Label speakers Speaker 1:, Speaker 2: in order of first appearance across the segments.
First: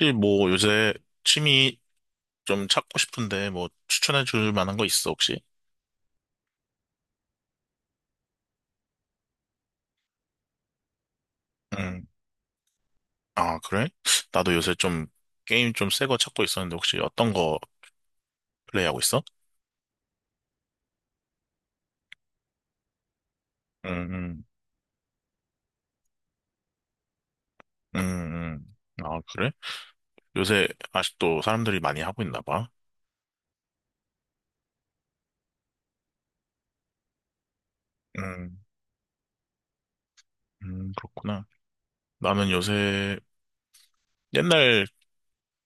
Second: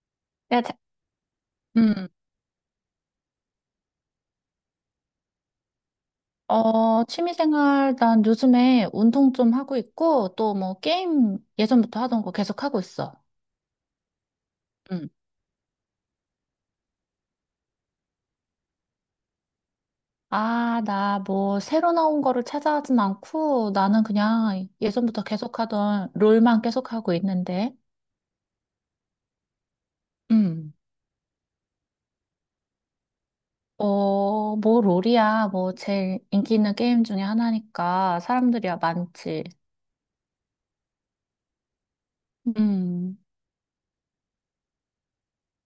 Speaker 1: 혹시 뭐
Speaker 2: 네,
Speaker 1: 요새 취미
Speaker 2: 음,
Speaker 1: 좀 찾고 싶은데 뭐 추천해 줄 만한 거 있어 혹시?
Speaker 2: 취미생활, 난 요즘에 운동 좀 하고 있고, 또 뭐 게임 예전부터
Speaker 1: 음.
Speaker 2: 하던 거 계속 하고 있어.
Speaker 1: 아, 그래? 나도 요새 좀
Speaker 2: 음.
Speaker 1: 게임 좀 새 거 찾고 있었는데 혹시 어떤 거 플레이하고 있어?
Speaker 2: 아, 나 뭐 새로 나온 거를 찾아하진 않고, 나는
Speaker 1: 음,
Speaker 2: 그냥 예전부터 계속 하던 롤만 계속 하고 있는데.
Speaker 1: 음, 음, 아, 그래? 요새
Speaker 2: 음.
Speaker 1: 아직도 사람들이 많이 하고 있나 봐.
Speaker 2: 뭐 롤이야. 뭐 제일 인기 있는 게임 중에 하나니까
Speaker 1: 음,
Speaker 2: 사람들이야 많지.
Speaker 1: 그렇구나. 나는
Speaker 2: 음.
Speaker 1: 요새 옛날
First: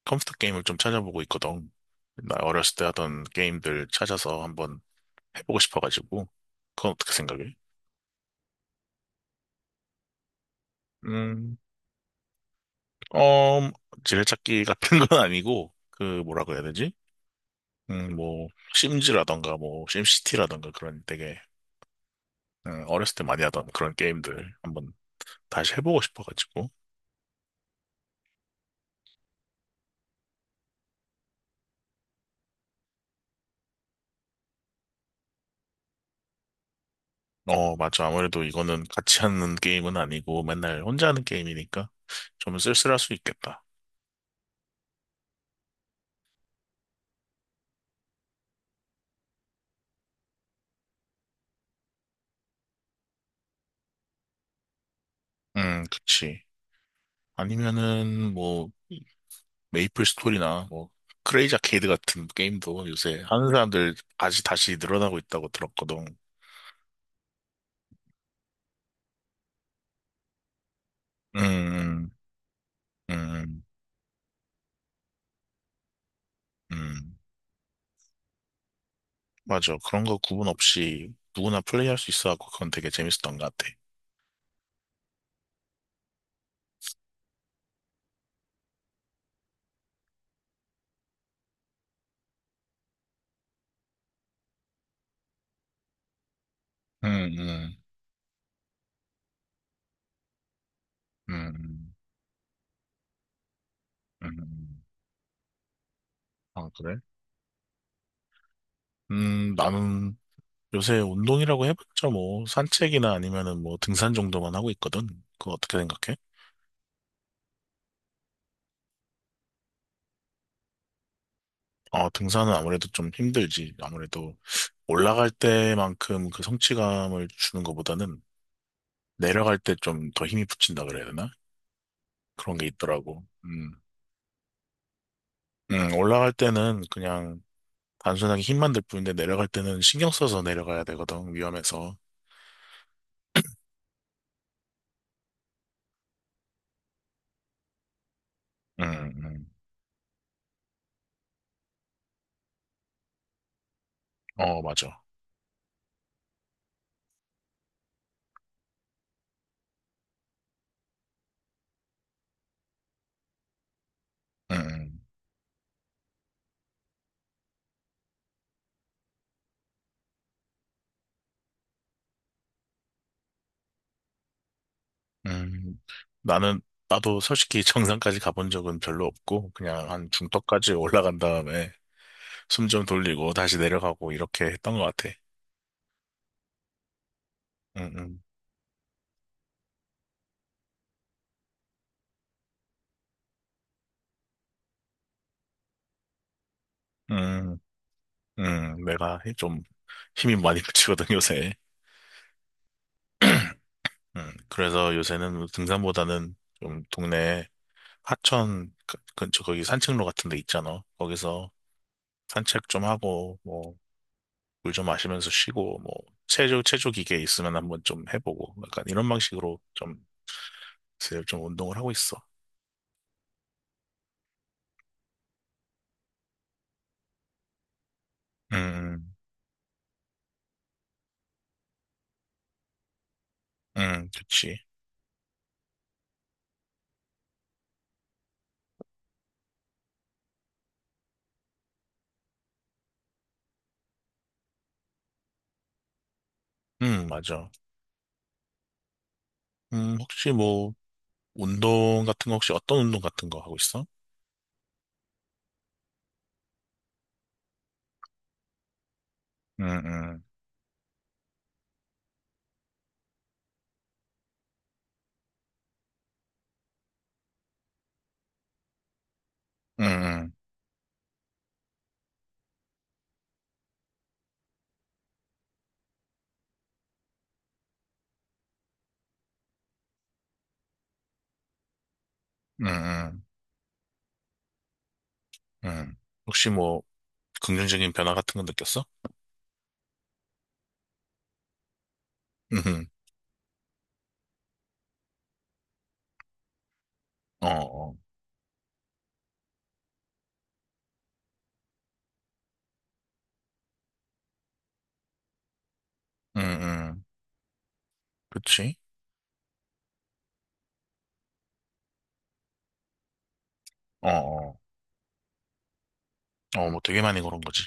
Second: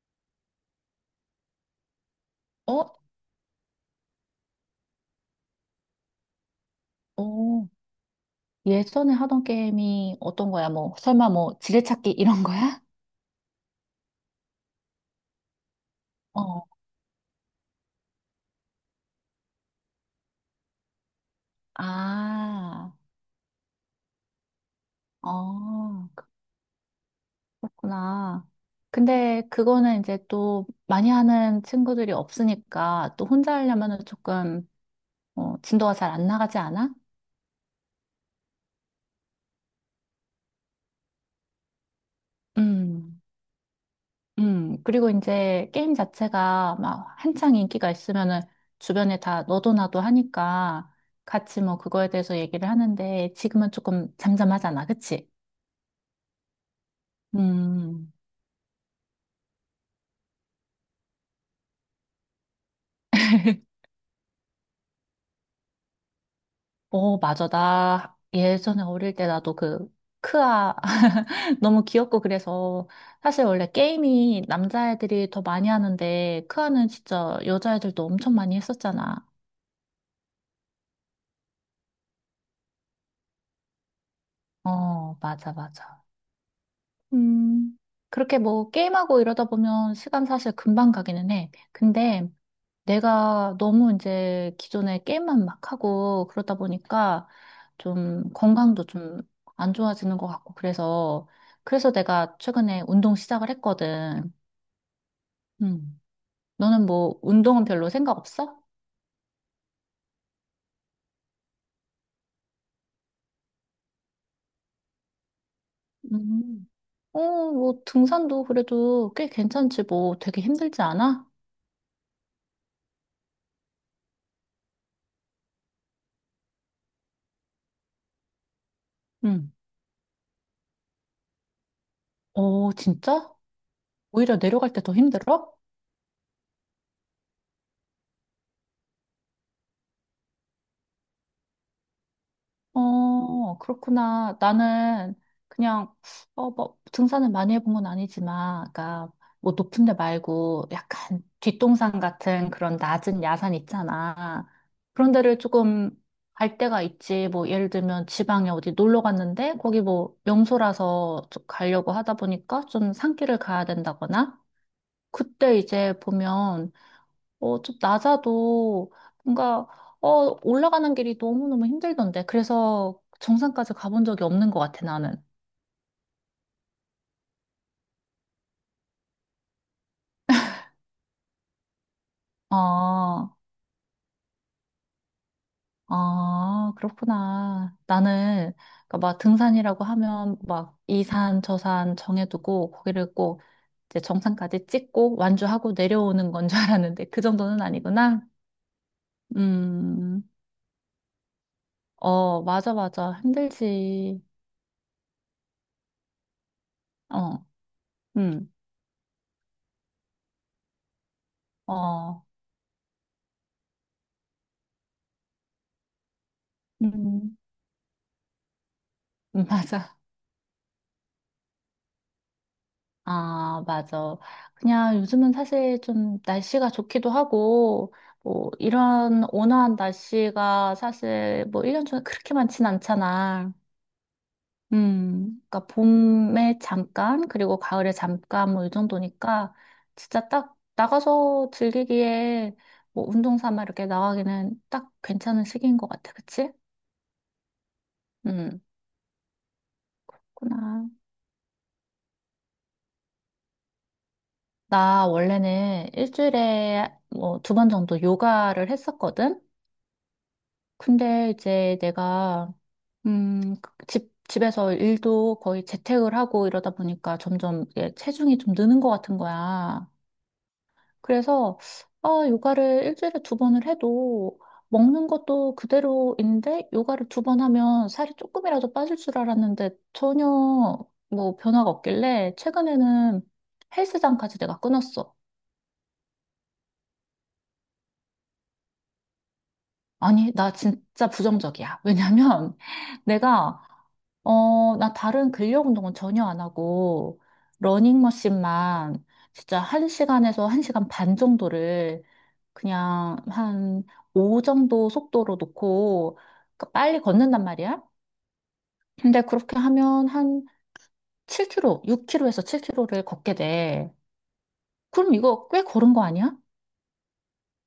Speaker 1: 컴퓨터 게임을 좀 찾아보고 있거든. 나 어렸을 때
Speaker 2: 어?
Speaker 1: 하던 게임들 찾아서 한번 해보고 싶어가지고. 그건 어떻게 생각해?
Speaker 2: 어. 예전에 하던 게임이 어떤 거야? 뭐, 설마
Speaker 1: 음.
Speaker 2: 뭐 지뢰찾기 이런 거야?
Speaker 1: 어, 지뢰찾기 같은 건 아니고, 그, 뭐라고 해야
Speaker 2: 어.
Speaker 1: 되지? 음, 뭐, 심즈라던가, 뭐, 심시티라던가, 그런 되게,
Speaker 2: 아,
Speaker 1: 어렸을 때 많이 하던 그런 게임들 한번 다시 해보고
Speaker 2: 어,
Speaker 1: 싶어가지고.
Speaker 2: 그렇구나. 근데 그거는 이제 또 많이 하는 친구들이 없으니까 또 혼자 하려면은 조금 진도가 잘 안 나가지 않아?
Speaker 1: 어, 맞아. 아무래도 이거는 같이 하는 게임은 아니고, 맨날 혼자 하는 게임이니까 좀 쓸쓸할 수
Speaker 2: 음,
Speaker 1: 있겠다.
Speaker 2: 그리고 이제 게임 자체가 막 한창 인기가 있으면은 주변에 다 너도 나도 하니까 같이 뭐 그거에 대해서 얘기를 하는데 지금은 조금 잠잠하잖아, 그치?
Speaker 1: 그치.
Speaker 2: 음.
Speaker 1: 아니면은, 뭐, 메이플 스토리나, 뭐, 크레이지 아케이드 같은 게임도 요새 하는 사람들 다시 늘어나고 있다고 들었거든.
Speaker 2: 어, 맞아. 나 예전에 어릴 때 나도 그 크아 너무
Speaker 1: 음,
Speaker 2: 귀엽고 그래서
Speaker 1: 음.
Speaker 2: 사실
Speaker 1: 음.
Speaker 2: 원래 게임이 남자애들이 더 많이 하는데 크아는
Speaker 1: 음,
Speaker 2: 진짜 여자애들도 엄청 많이 했었잖아.
Speaker 1: 맞아. 그런 거 구분 없이 누구나 플레이할 수 있어갖고 그건 되게 재밌었던 것 같아.
Speaker 2: 어, 맞아, 맞아. 음, 그렇게 뭐 게임하고 이러다 보면 시간 사실 금방 가기는 해. 근데 내가 너무 이제 기존에 게임만 막 하고 그러다
Speaker 1: 음,
Speaker 2: 보니까
Speaker 1: 음,
Speaker 2: 좀 건강도 좀 안 좋아지는 것 같고 그래서
Speaker 1: 음,
Speaker 2: 내가 최근에 운동 시작을 했거든.
Speaker 1: 음.
Speaker 2: 음.
Speaker 1: 아,
Speaker 2: 너는
Speaker 1: 그래?
Speaker 2: 뭐 운동은 별로 생각 없어?
Speaker 1: 나는 요새 운동이라고 해봤자 뭐 산책이나 아니면은 뭐 등산 정도만 하고 있거든. 그거 어떻게 생각해?
Speaker 2: 음. 어, 뭐 등산도 그래도 꽤 괜찮지 뭐 되게 힘들지 않아?
Speaker 1: 어, 등산은 아무래도 좀 힘들지. 아무래도 올라갈 때만큼 그 성취감을 주는 것보다는
Speaker 2: 음.
Speaker 1: 내려갈 때 좀 더 힘이 붙인다 그래야 되나? 그런 게
Speaker 2: 어,
Speaker 1: 있더라고.
Speaker 2: 진짜?
Speaker 1: 음.
Speaker 2: 오히려 내려갈 때 더 힘들어?
Speaker 1: 올라갈 때는 그냥 단순하게 힘만 들 뿐인데 내려갈 때는 신경 써서 내려가야 되거든, 위험해서.
Speaker 2: 어, 어, 그렇구나. 나는 그냥, 뭐, 등산을 많이 해본 건 아니지만, 아까,
Speaker 1: 응응.
Speaker 2: 뭐, 높은 데 말고, 약간 뒷동산 같은 그런 낮은 야산 있잖아.
Speaker 1: 어, 맞아.
Speaker 2: 그런 데를 조금 갈 때가 있지. 뭐, 예를 들면 지방에 어디 놀러 갔는데, 거기 뭐, 명소라서 좀 가려고 하다 보니까 좀 산길을 가야 된다거나,
Speaker 1: 응응.
Speaker 2: 그때 이제 보면, 좀 낮아도 뭔가, 올라가는 길이 너무너무 힘들던데. 그래서 정상까지 가본 적이 없는 것 같아, 나는.
Speaker 1: 음. 나는, 나도 솔직히 정상까지 가본 적은 별로 없고, 그냥 한 중턱까지 올라간 다음에 숨 좀 돌리고
Speaker 2: 아,
Speaker 1: 다시 내려가고 이렇게 했던 것 같아.
Speaker 2: 아, 그렇구나.
Speaker 1: 응응.
Speaker 2: 나는, 그러니까 막 등산이라고 하면 막 이 산, 저 산 정해두고 거기를 꼭 이제 정상까지 찍고 완주하고 내려오는 건 줄 알았는데 그
Speaker 1: 음,
Speaker 2: 정도는 아니구나.
Speaker 1: 음. 음. 내가 좀
Speaker 2: 음,
Speaker 1: 힘이 많이 붙이거든, 요새.
Speaker 2: 맞아, 맞아. 힘들지.
Speaker 1: 그래서 요새는 등산보다는 좀
Speaker 2: 어,
Speaker 1: 동네
Speaker 2: 음,
Speaker 1: 하천 근처 거기 산책로 같은 데 있잖아. 거기서
Speaker 2: 어,
Speaker 1: 산책 좀 하고, 뭐, 물 좀 마시면서 쉬고 뭐 체조 기계
Speaker 2: 음,
Speaker 1: 있으면 한번 좀 해보고 약간 이런 방식으로 좀
Speaker 2: 맞아.
Speaker 1: 요새 좀 운동을 하고 있어.
Speaker 2: 아, 맞아. 그냥 요즘은 사실 좀 날씨가 좋기도 하고, 뭐,
Speaker 1: 음,
Speaker 2: 이런 온화한 날씨가 사실 뭐 1년 중에 그렇게 많진 않잖아.
Speaker 1: 그치.
Speaker 2: 그러니까 봄에 잠깐, 그리고 가을에 잠깐, 뭐 이 정도니까, 진짜 딱 나가서 즐기기에 뭐 운동 삼아 이렇게 나가기는 딱 괜찮은 시기인 것 같아. 그치?
Speaker 1: 맞아.
Speaker 2: 음,
Speaker 1: 혹시 뭐
Speaker 2: 그렇구나.
Speaker 1: 운동 같은 거 혹시 어떤 운동 같은 거 하고 있어?
Speaker 2: 나 원래는 일주일에 뭐 두 번 정도 요가를 했었거든?
Speaker 1: 음, 음,
Speaker 2: 근데 이제 내가 그 집에서 일도 거의 재택을 하고 이러다 보니까 점점 이게 체중이 좀 느는 것 같은 거야.
Speaker 1: 음,
Speaker 2: 그래서 아, 요가를 일주일에 두 번을 해도 먹는 것도 그대로인데 요가를 두 번 하면 살이 조금이라도 빠질 줄 알았는데 전혀 뭐 변화가 없길래
Speaker 1: 음, 음,
Speaker 2: 최근에는 헬스장까지 내가 끊었어.
Speaker 1: 음. 혹시 뭐 긍정적인 변화 같은 거 느꼈어?
Speaker 2: 아니, 나 진짜 부정적이야. 왜냐면
Speaker 1: 음,
Speaker 2: 내가 나 다른 근력 운동은 전혀 안 하고,
Speaker 1: 어, 어,
Speaker 2: 러닝머신만 진짜 한시간에서한시간반 정도를 그냥 한 5 정도 속도로 놓고
Speaker 1: 음,
Speaker 2: 그 빨리
Speaker 1: 음,
Speaker 2: 걷는단 말이야.
Speaker 1: 그치.
Speaker 2: 근데 그렇게 하면 한 7 k 로6 k 로에서 7 k 로를 걷게 돼.
Speaker 1: 어, 어,
Speaker 2: 그럼 이거 꽤 걸은 거 아니야?
Speaker 1: 어, 뭐 되게 많이 그런 거지.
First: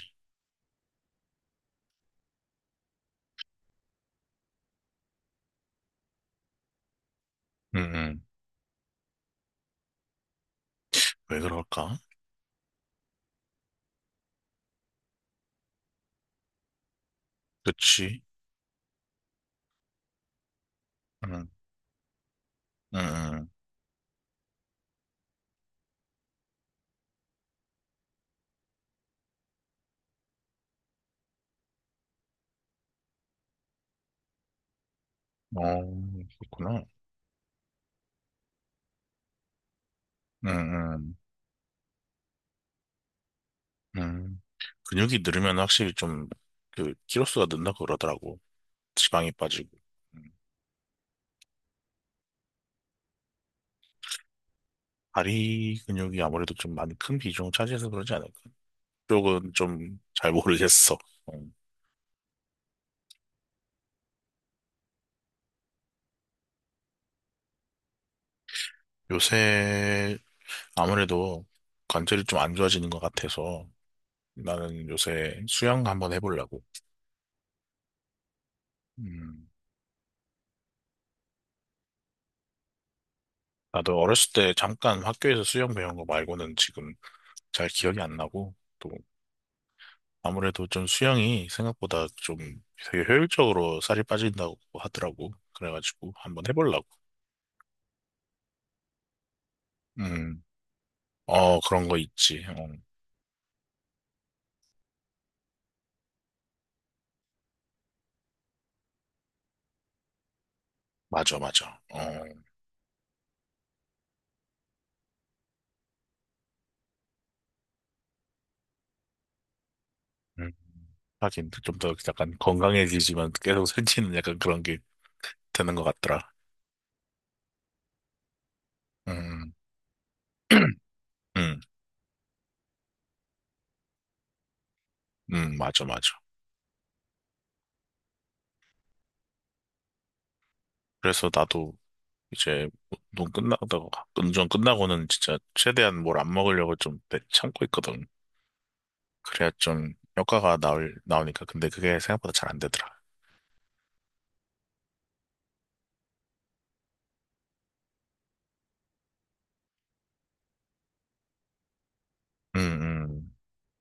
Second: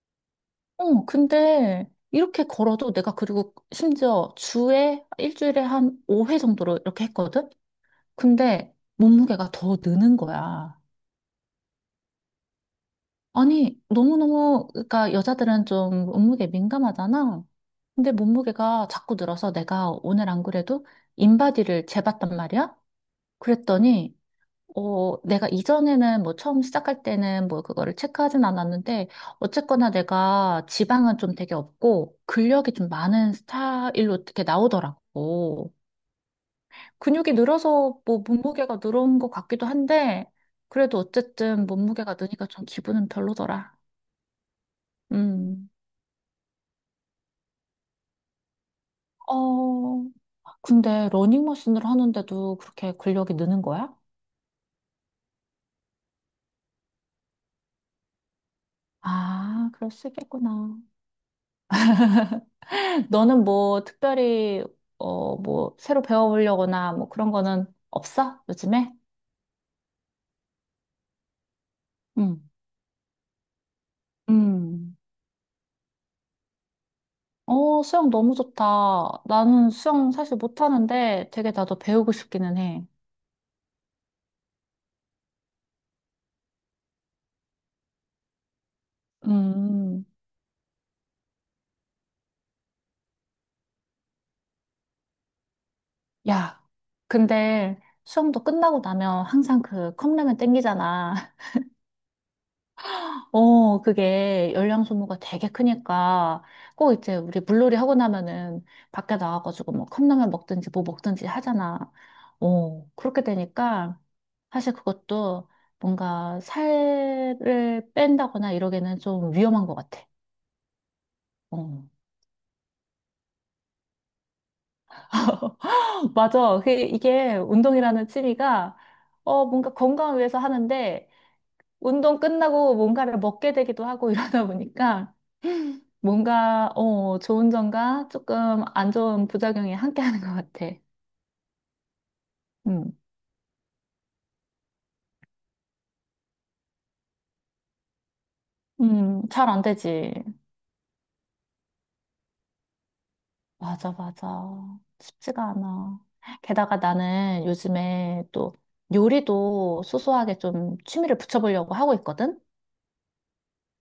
Speaker 2: 어, 근데 이렇게 걸어도 내가 그리고 심지어 일주일에 한 5회 정도로 이렇게 했거든?
Speaker 1: 음, 음.
Speaker 2: 근데 몸무게가 더 느는 거야.
Speaker 1: 왜 그럴까?
Speaker 2: 아니, 너무너무, 그러니까 여자들은 좀 몸무게 민감하잖아. 근데
Speaker 1: 그치.
Speaker 2: 몸무게가 자꾸 늘어서 내가 오늘 안 그래도
Speaker 1: 음,
Speaker 2: 인바디를 재봤단 말이야?
Speaker 1: 음, 음.
Speaker 2: 그랬더니, 내가 이전에는 뭐 처음 시작할 때는 뭐 그거를 체크하진 않았는데, 어쨌거나 내가 지방은 좀 되게 없고, 근력이 좀 많은 스타일로 이렇게
Speaker 1: 어,
Speaker 2: 나오더라고.
Speaker 1: 그렇구나.
Speaker 2: 근육이 늘어서 뭐 몸무게가 늘어온 것 같기도 한데,
Speaker 1: 음,
Speaker 2: 그래도
Speaker 1: 음,
Speaker 2: 어쨌든 몸무게가 느니까 좀 기분은 별로더라.
Speaker 1: 음. 근육이 늘으면
Speaker 2: 음.
Speaker 1: 확실히 좀, 그, 키로수가 는다 그러더라고. 지방이 빠지고.
Speaker 2: 어,
Speaker 1: 음.
Speaker 2: 근데 러닝머신을 하는데도 그렇게 근력이 느는 거야?
Speaker 1: 다리 근육이 아무래도 좀 많이 큰 비중을 차지해서 그러지 않을까. 쪽은
Speaker 2: 아, 그럴
Speaker 1: 좀
Speaker 2: 수
Speaker 1: 잘
Speaker 2: 있겠구나.
Speaker 1: 모르겠어. 음.
Speaker 2: 너는 뭐 특별히, 뭐 새로 배워보려거나 뭐 그런 거는 없어? 요즘에?
Speaker 1: 요새 아무래도 관절이 좀
Speaker 2: 응.
Speaker 1: 안 좋아지는 것 같아서 나는
Speaker 2: 음.
Speaker 1: 요새 수영 한번 해보려고.
Speaker 2: 수영 너무 좋다.
Speaker 1: 음.
Speaker 2: 나는 수영 사실 못하는데 되게 나도 배우고 싶기는 해.
Speaker 1: 나도 어렸을 때 잠깐 학교에서 수영 배운 거 말고는 지금 잘 기억이 안 나고. 또
Speaker 2: 음.
Speaker 1: 아무래도 좀 수영이 생각보다 좀 되게 효율적으로 살이 빠진다고 하더라고. 그래가지고 한번
Speaker 2: 야,
Speaker 1: 해보려고.
Speaker 2: 근데 수영도 끝나고 나면 항상 그 컵라면
Speaker 1: 음,
Speaker 2: 땡기잖아.
Speaker 1: 어, 그런 거 있지. 어,
Speaker 2: 그게 열량 소모가 되게 크니까 꼭 이제 우리 물놀이 하고 나면은 밖에 나와가지고 뭐 컵라면 먹든지 뭐 먹든지
Speaker 1: 맞아, 맞아.
Speaker 2: 하잖아.
Speaker 1: 어,
Speaker 2: 그렇게 되니까 사실 그것도 뭔가 살을 뺀다거나 이러기는 좀 위험한 것 같아.
Speaker 1: 음. 하긴 좀
Speaker 2: 어.
Speaker 1: 더 약간 건강해지지만 계속 살찌는 약간 그런 게 되는 것 같더라.
Speaker 2: 맞아. 이게 운동이라는 취미가
Speaker 1: 음,
Speaker 2: 뭔가 건강을 위해서 하는데
Speaker 1: 음,
Speaker 2: 운동 끝나고 뭔가를 먹게 되기도 하고 이러다 보니까
Speaker 1: 맞아, 맞아.
Speaker 2: 뭔가, 좋은 점과 조금 안 좋은 부작용이 함께 하는 것 같아.
Speaker 1: 그래서 나도 이제
Speaker 2: 음,
Speaker 1: 운동 끝나고, 운전 끝나고는 진짜 최대한 뭘 안 먹으려고 좀 참고 있거든.
Speaker 2: 잘
Speaker 1: 그래야
Speaker 2: 안
Speaker 1: 좀
Speaker 2: 되지.
Speaker 1: 효과가 나올, 나오니까. 근데 그게 생각보다 잘 안 되더라.
Speaker 2: 맞아, 맞아. 쉽지가 않아. 게다가 나는 요즘에 또 요리도 소소하게 좀 취미를 붙여보려고 하고 있거든?
Speaker 1: 음, 음.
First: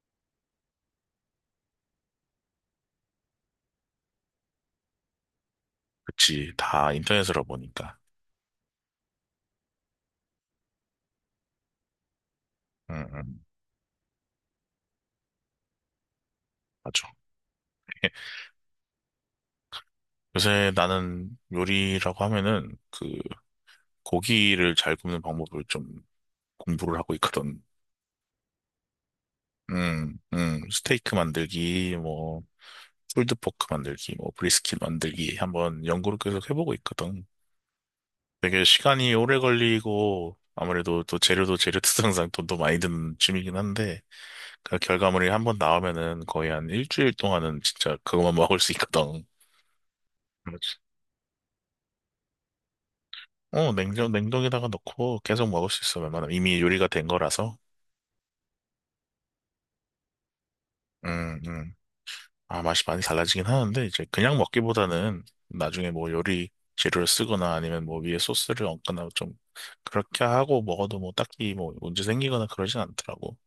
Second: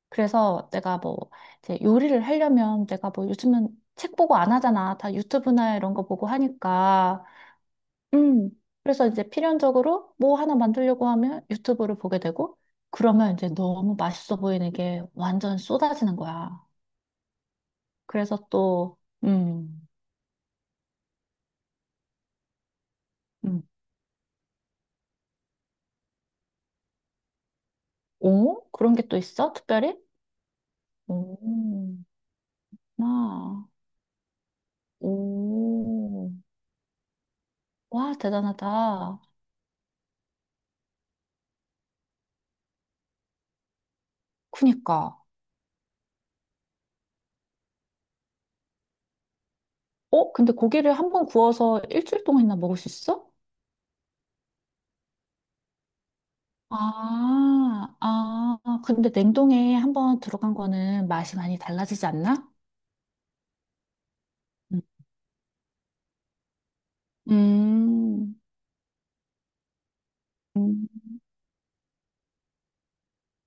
Speaker 2: 그래서 내가 뭐, 이제 요리를 하려면 내가 뭐 요즘은 책 보고 안 하잖아. 다 유튜브나 이런 거 보고
Speaker 1: 그치. 다
Speaker 2: 하니까.
Speaker 1: 인터넷으로 보니까.
Speaker 2: 음. 그래서 이제 필연적으로 뭐 하나 만들려고 하면 유튜브를 보게 되고,
Speaker 1: 응,
Speaker 2: 그러면
Speaker 1: 응,
Speaker 2: 이제 너무 맛있어 보이는 게 완전 쏟아지는 거야.
Speaker 1: 맞아.
Speaker 2: 그래서 또, 음,
Speaker 1: 요새 나는 요리라고 하면은 그
Speaker 2: 음.
Speaker 1: 고기를 잘 굽는 방법을 좀 공부를 하고 있거든.
Speaker 2: 오? 그런 게 또 있어? 특별히?
Speaker 1: 스테이크 만들기,
Speaker 2: 오,
Speaker 1: 뭐, 풀드 포크
Speaker 2: 나,
Speaker 1: 만들기, 뭐, 브리스킷 만들기 한번 연구를
Speaker 2: 오,
Speaker 1: 계속 해보고 있거든.
Speaker 2: 와,
Speaker 1: 되게 시간이
Speaker 2: 대단하다.
Speaker 1: 오래 걸리고 아무래도 또 재료도 재료 특성상 돈도 많이 드는 취미긴 한데 그
Speaker 2: 그니까.
Speaker 1: 결과물이 한번 나오면은 거의 한 일주일 동안은 진짜 그것만 먹을 수 있거든.
Speaker 2: 근데
Speaker 1: 그렇지.
Speaker 2: 고기를 한번 구워서 일주일 동안이나 먹을 수 있어?
Speaker 1: 어, 냉동에다가 넣고 계속 먹을 수 있어, 웬만하면. 이미 요리가 된 거라서.
Speaker 2: 아, 아, 근데 냉동에 한번 들어간 거는 맛이
Speaker 1: 음,
Speaker 2: 많이
Speaker 1: 음.
Speaker 2: 달라지지 않나?
Speaker 1: 아, 맛이 많이 달라지긴 하는데, 이제 그냥
Speaker 2: 음.
Speaker 1: 먹기보다는 나중에 뭐 요리 재료를 쓰거나 아니면 뭐 위에
Speaker 2: 음,
Speaker 1: 소스를 얹거나 좀 그렇게 하고
Speaker 2: 음.
Speaker 1: 먹어도 뭐 딱히 뭐 문제 생기거나 그러진 않더라고.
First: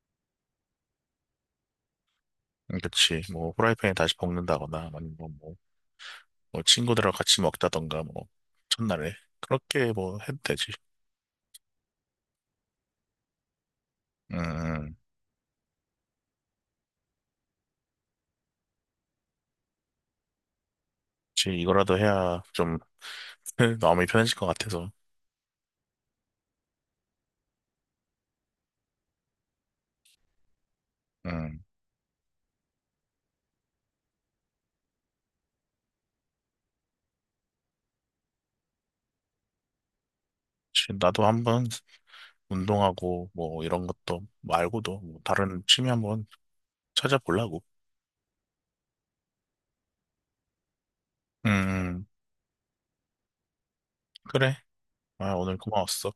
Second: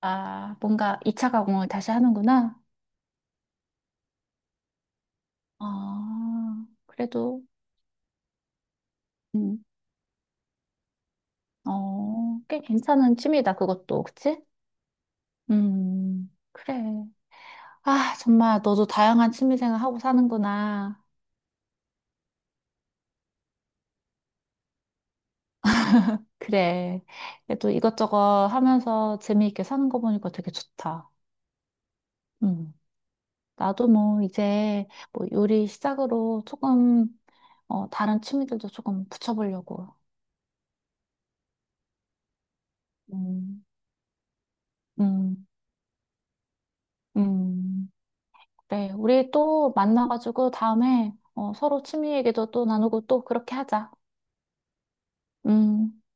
Speaker 2: 아, 뭔가 2차 가공을 다시 하는구나.
Speaker 1: 그치. 뭐 후라이팬에 다시 볶는다거나 아니면 뭐, 뭐
Speaker 2: 아,
Speaker 1: 친구들하고 같이
Speaker 2: 그래도,
Speaker 1: 먹다던가 뭐 첫날에
Speaker 2: 음,
Speaker 1: 그렇게 뭐 해도 되지.
Speaker 2: 꽤 괜찮은 취미다, 그것도. 그치?
Speaker 1: 음,
Speaker 2: 그래. 아, 정말 너도 다양한 취미 생활하고 사는구나.
Speaker 1: 지 이거라도 해야 좀 마음이 편해질 것 같아서.
Speaker 2: 그래. 그래도 이것저것 하면서 재미있게 사는 거 보니까 되게 좋다.
Speaker 1: 음,
Speaker 2: 음. 나도 뭐 이제 뭐 요리 시작으로 조금, 다른 취미들도 조금 붙여보려고.
Speaker 1: 지 나도 한번 운동하고 뭐
Speaker 2: 음,
Speaker 1: 이런 것도 말고도 뭐
Speaker 2: 음,
Speaker 1: 다른 취미 한번 찾아보려고.
Speaker 2: 음. 그래, 우리 또 만나가지고 다음에 서로
Speaker 1: 음,
Speaker 2: 취미 얘기도 또 나누고 또 그렇게 하자.
Speaker 1: 그래. 아, 오늘
Speaker 2: 음,
Speaker 1: 고마웠어.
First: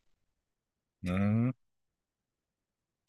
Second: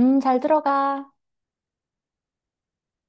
Speaker 2: 잘 들어가.
Speaker 1: 음.